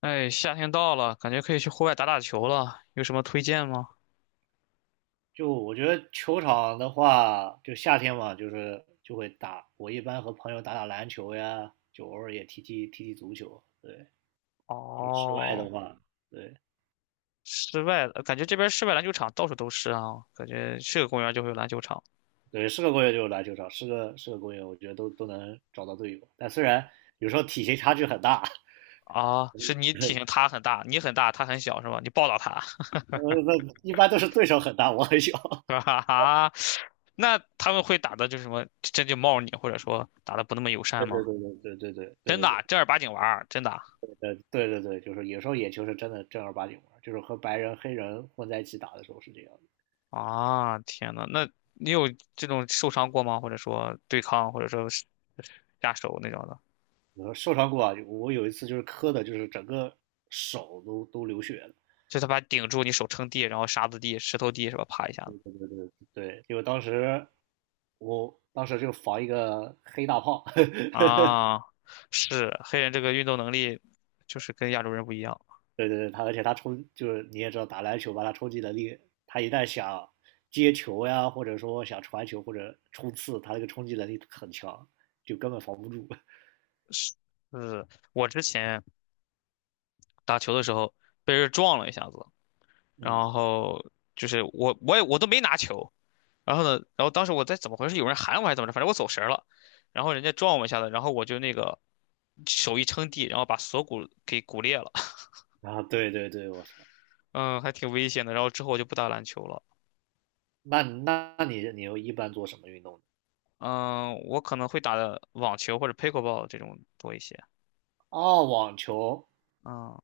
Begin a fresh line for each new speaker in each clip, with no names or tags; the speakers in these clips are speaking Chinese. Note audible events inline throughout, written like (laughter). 哎，夏天到了，感觉可以去户外打打球了，有什么推荐吗？
就我觉得球场的话，就夏天嘛，就是就会打。我一般和朋友打打篮球呀，就偶尔也踢踢足球。对，就室外
哦，
的话，对
室外的，感觉这边室外篮球场到处都是啊，感觉是个公园就会有篮球场
对，是个公园就有篮球场，是个公园，我觉得都能找到队友。但虽然有时候体型差距很大。
啊。是你体
(laughs)
型他很大，你很大，他很小是吧？你抱到他，(laughs)
那一般都是对手很大，我很小。(laughs)
是哈哈，那他们会打的就是什么，真就冒你，或者说打的不那么友善
对对
吗？
对对对对对
真
对
的啊
对。
正儿八经玩儿，真的啊。
对对对，就是有时候野球是真的正儿八经玩儿，就是和白人黑人混在一起打的时候是这样。
啊天呐，那你有这种受伤过吗？或者说对抗，或者说是下手那种的？
我受伤过啊，我有一次就是磕的，就是整个手都流血了。
就他把你顶住，你手撑地，然后沙子地、石头地是吧？啪一下子
对，因为当时我当时就防一个黑大炮。(laughs) 呵呵。
啊，是黑人这个运动能力就是跟亚洲人不一样。
对对对，他而且他冲，就是你也知道打篮球吧，他冲击能力，他一旦想接球呀，或者说想传球或者冲刺，他那个冲击能力很强，就根本防不住。(laughs)
就是我之前打球的时候被人撞了一下子，
嗯。
然后就是我也我都没拿球，然后呢，然后当时我在怎么回事？有人喊我还是怎么着？反正我走神儿了，然后人家撞我一下子，然后我就那个手一撑地，然后把锁骨给骨裂了，(laughs)
啊，对对对，我操。
嗯，还挺危险的。然后之后我就不打篮球了。
那你又一般做什么运动呢？
嗯，我可能会打的网球或者 pickleball 这种多一些。
哦，网球。
嗯，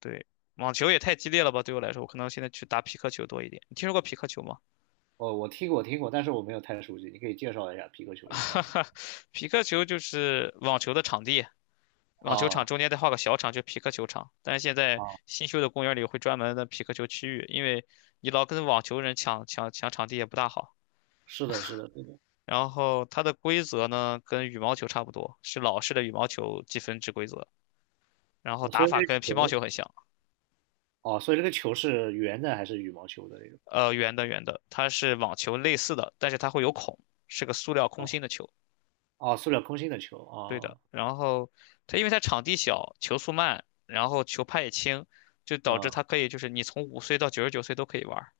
对，网球也太激烈了吧，对我来说，我可能现在去打匹克球多一点。你听说过匹克球吗？
哦，我听过听过，但是我没有太熟悉，你可以介绍一下皮克球是干什么
匹克球就是网球的场地，
的？
网球场
啊。
中间再画个小场，就匹克球场。但是现在
啊，
新修的公园里会专门的匹克球区域，因为你老跟网球人抢场地也不大好。
是的，是的，是的。
然后它的规则呢，跟羽毛球差不多，是老式的羽毛球积分制规则，然后
哦，
打
所以这
法跟
个
乒乓
球，
球很像。
哦，所以这个球是圆的还是羽毛球的那种？
圆的圆的，它是网球类似的，但是它会有孔，是个塑料空
哦
心的球。
哦，塑料空心的球。
对的，
哦，
然后它因为它场地小，球速慢，然后球拍也轻，就导致
嗯，
它可以就是你从5岁到99岁都可以玩儿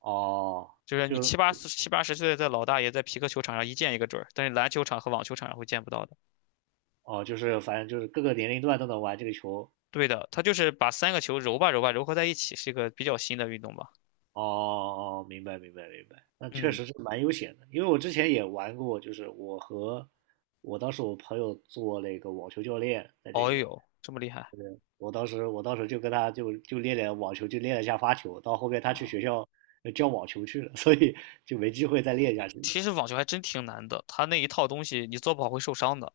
哦，
就是你
就
七八十岁的老大爷在皮克球场上一见一个准儿，但是篮球场和网球场上会见不到的。
哦，就是反正就是各个年龄段都能玩这个球。
对的，它就是把三个球揉吧揉吧揉合在一起，是一个比较新的运动吧。
哦哦，哦，明白明白明白，那确
嗯，
实是蛮悠闲的，因为我之前也玩过，就是我和我当时我朋友做那个网球教练在这
哦
边，
哟，这么厉害
我当时就跟他就练练网球，就练了一下发球，到后面他去
啊！
学校教网球去了。(laughs) 所以就没机会再练下去了。
其实网球还真挺难的，它那一套东西你做不好会受伤的。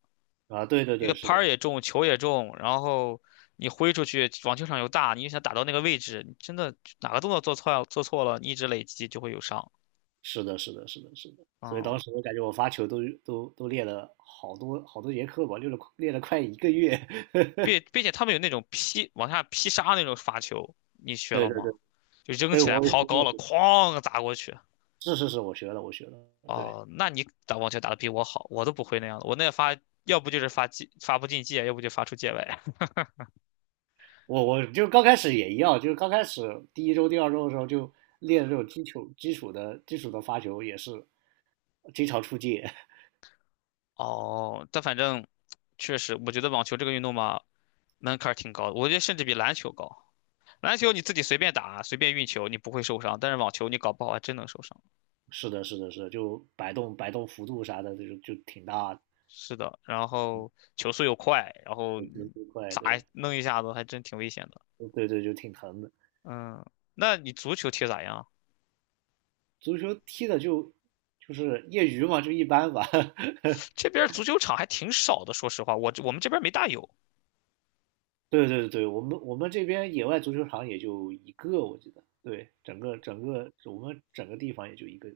啊，对对
一个
对，是
拍儿
的，
也重，球也重，然后你挥出去，网球场又大，你又想打到那个位置，你真的哪个动作做错了，你一直累积就会有伤。
是的，是的，是的，是的。所以
嗯，
当时我感觉我发球都练了好多好多节课吧，练了练了快一个月。(laughs)
并且他们有那种劈往下劈杀那种发球，你学
对
了
对
吗？
对，
就扔
所以
起来
我也
抛
学
高了，
了，
哐砸过去。
是是是，我学了，我学了。对，
哦，那你打网球打得比我好，我都不会那样的。我那发要不就是发界发不进界，要不就发出界外。
我就刚开始也一样，就是刚开始第一周、第二周的时候就练这种基础的发球，也是经常出界。
(laughs) 哦，但反正确实，我觉得网球这个运动嘛，门槛儿挺高的，我觉得甚至比篮球高。篮球你自己随便打，随便运球，你不会受伤，但是网球你搞不好还真能受伤。
是的，是的，是的，就摆动幅度啥的，就挺大的，
是的，然后球速又快，然后
就节奏快，
砸一
对，
弄一下子还真挺危险的。
对对，就挺疼的。
嗯，那你足球踢咋样？
足球踢的就是业余嘛，就一般吧。(laughs)
(sniffs) 这边足球场还挺少的，说实话，我们这边没大有。
对对对，我们这边野外足球场也就一个，我记得。对，整个整个我们整个地方也就一个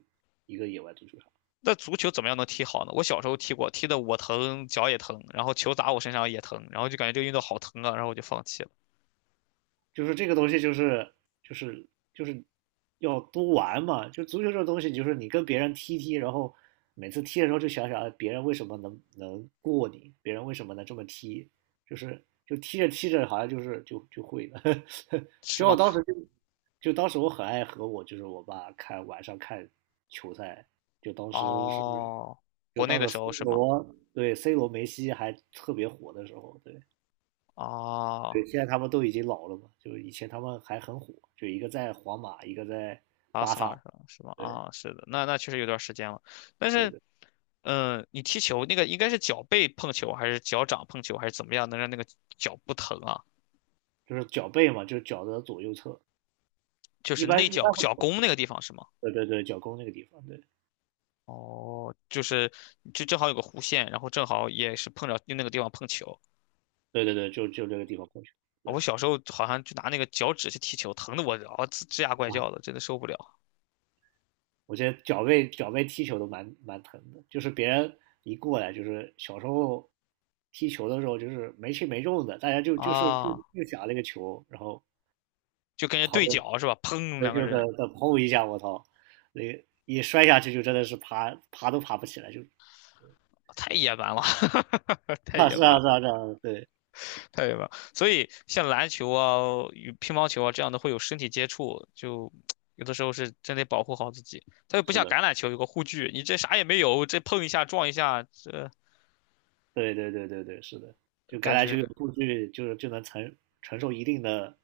一个野外足球场。
那足球怎么样能踢好呢？我小时候踢过，踢的我疼，脚也疼，然后球砸我身上也疼，然后就感觉这个运动好疼啊，然后我就放弃了。
就是这个东西就是就是要多玩嘛。就足球这个东西，就是你跟别人踢踢，然后每次踢的时候就想想，哎，别人为什么能过你，别人为什么能这么踢，就是就踢着踢着好像就是就会了。(laughs) 只
是
要我
吗？
当时就就当时我很爱和我就是我爸看晚上看球赛，就当时是
哦，国内的时
C
候是吗？
罗对 C 罗梅西还特别火的时候，对。
哦，
对，现在他们都已经老了嘛，就以前他们还很火，就一个在皇马，一个在
巴
巴
萨
萨，
是吧？是吗？
对
啊，是的，那确实有段时间了。但
对
是，
对，
你踢球那个应该是脚背碰球，还是脚掌碰球，还是怎么样，能让那个脚不疼啊？
就是脚背嘛，就是脚的左右侧，
就
一
是
般
内
一
脚
般会，
脚弓那个地方是吗？
对对对，脚弓那个地方，对
哦，就是正好有个弧线，然后正好也是碰着用那个地方碰球。
对对对，就这个地方碰球，
我
对。
小时候好像就拿那个脚趾去踢球，疼的我啊吱吱呀怪
哇，
叫的，真的受不了
我觉得脚背踢球都蛮疼的，就是别人一过来，就是小时候踢球的时候就是没轻没重的，大家就就是就
啊！
就想那个球，然后
就跟人对脚是吧？砰，
对，
两
就
个
是
人
再砰一下，我操，那一摔下去就真的是爬都爬不起来，就
太野蛮了，(laughs) 太
啊
野蛮
是啊
了。
是啊是啊，对，
太远了，所以像篮球啊、与乒乓球啊这样的会有身体接触，就有的时候是真得保护好自己。它又不
是
像
的，
橄榄球有个护具，你这啥也没有，这碰一下撞一下，这
对对对对对，是的，就橄
感
榄球有
觉
数据，就是就能承受一定的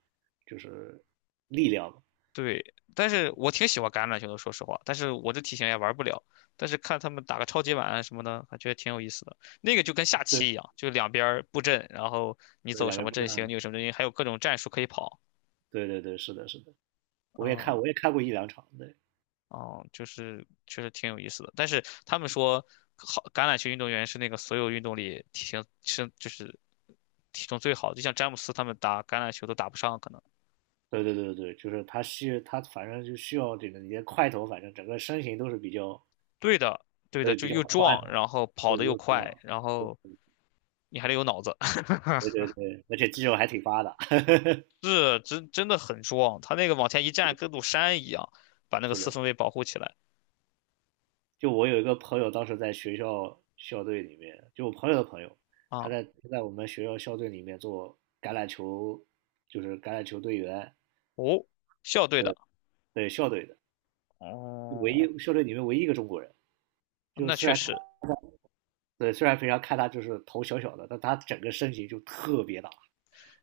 就是力量嘛，
对。但是我挺喜欢橄榄球的，说实话，但是我这体型也玩不了。但是看他们打个超级碗啊什么的，还觉得挺有意思的。那个就跟下
对
棋一样，就两边儿布阵，然后你
对，
走
两
什
倍
么
不
阵
断
型，你
的，
有什么阵型，还有各种战术可以跑。
对对对，是的是的，我也看
啊、
我也看过一两场，对，
哦，就是确实挺有意思的。但是他们说，好橄榄球运动员是那个所有运动里体型身就是体重最好的，就像詹姆斯他们打橄榄球都打不上，可能。
对对对对，就是他反正就需要这个你的块头，反正整个身形都是比较，
对的，对的，
对，
就
比较
又
宽
壮，
的，
然后跑得
对
又
又这
快，
样，
然
对
后你还得有脑子，
对对对，而且肌肉还挺发达。
(laughs) 是真真的很壮。他那个往前一站，跟座山一样，把
(laughs)
那个
是
四
的。
分卫保护起来
就我有一个朋友，当时在学校校队里面，就我朋友的朋友，他
啊。
在他在我们学校校队里面做橄榄球，就是橄榄球队员，
哦，校队的，
对，对校队的，就唯
哦，
一校队里面唯一一个中国人。就
那
虽
确
然看，
实
对，虽然平常看他就是头小小的，但他整个身形就特别大，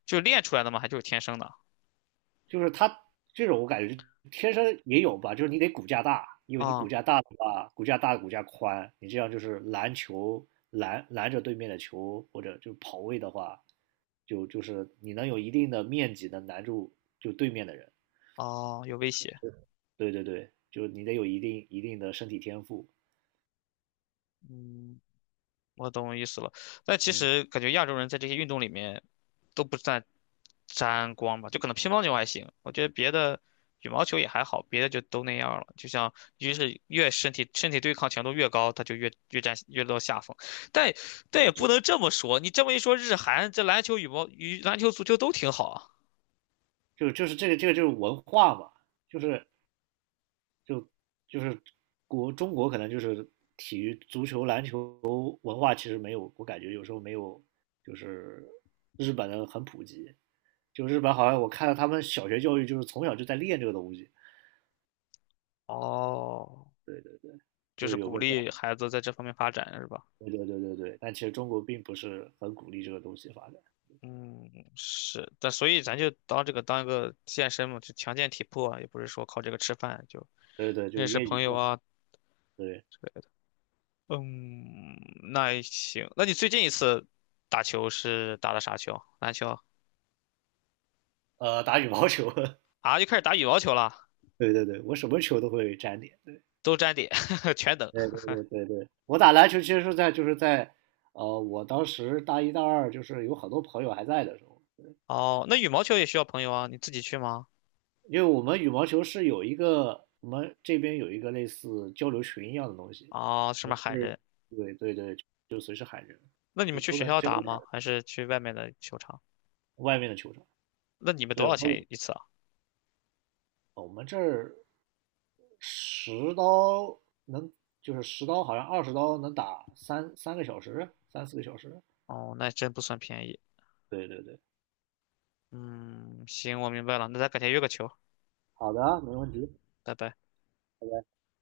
就练出来的嘛，还就是天生的
就是他这种我感觉天生也有吧，就是你得骨架大，因为你骨
啊
架大的话，骨架大骨架宽，你这样就是拦球拦拦着对面的球，或者就跑位的话，就是你能有一定的面积能拦住就对面的人。
哦，有威胁，
对对对，就是你得有一定的身体天赋，
嗯。我懂意思了。但其
嗯。
实感觉亚洲人在这些运动里面都不沾光吧，就可能乒乓球还行，我觉得别的羽毛球也还好，别的就都那样了。就像越是越身体对抗强度越高，他就越占越落下风。但也不能这么说，你这么一说，日韩这篮球、羽毛、羽篮球、足球都挺好啊。
就是这个就是文化嘛，就是就就是国中国可能就是体育、足球、篮球文化其实没有，我感觉有时候没有就是日本的很普及。就日本好像我看到他们小学教育就是从小就在练这个东西，
哦，
对对，
就
就
是
是有
鼓
个，
励孩子在这方面发展是吧？
对对对对对。但其实中国并不是很鼓励这个东西发展，
嗯，是，但所以咱就当这个当一个健身嘛，就强健体魄啊，也不是说靠这个吃饭，就
对对，就
认识
业余
朋友
嘛，
啊
对，
之类的。嗯，那也行。那你最近一次打球是打的啥球？篮球
打羽毛球。
啊？又开始打羽毛球了，
(laughs) 对对对，我什么球都会沾点，对。
都沾点，(laughs) 全等。
对对对对对，我打篮球其实是在就是在，我当时大一大二就是有很多朋友还在的时候，
哦，那羽毛球也需要朋友啊，你自己去吗？
因为我们羽毛球是有一个，我们这边有一个类似交流群一样的东西，
啊，上
嗯
面喊
对
人。
对对对，就随时喊人，
那你
就
们去
都
学
能
校
真的
打
喊
吗？还是去外面的球场？
外面的球场，
那你们
对，
多
我
少
们
钱一次啊？
我们这儿十刀能就是十刀好像20刀能打三四个小时，
哦，那真不算便宜。
对对对，
嗯，行，我明白了，那咱改天约个球。
好的啊，没问
嗯，
题。
拜拜。
拜拜。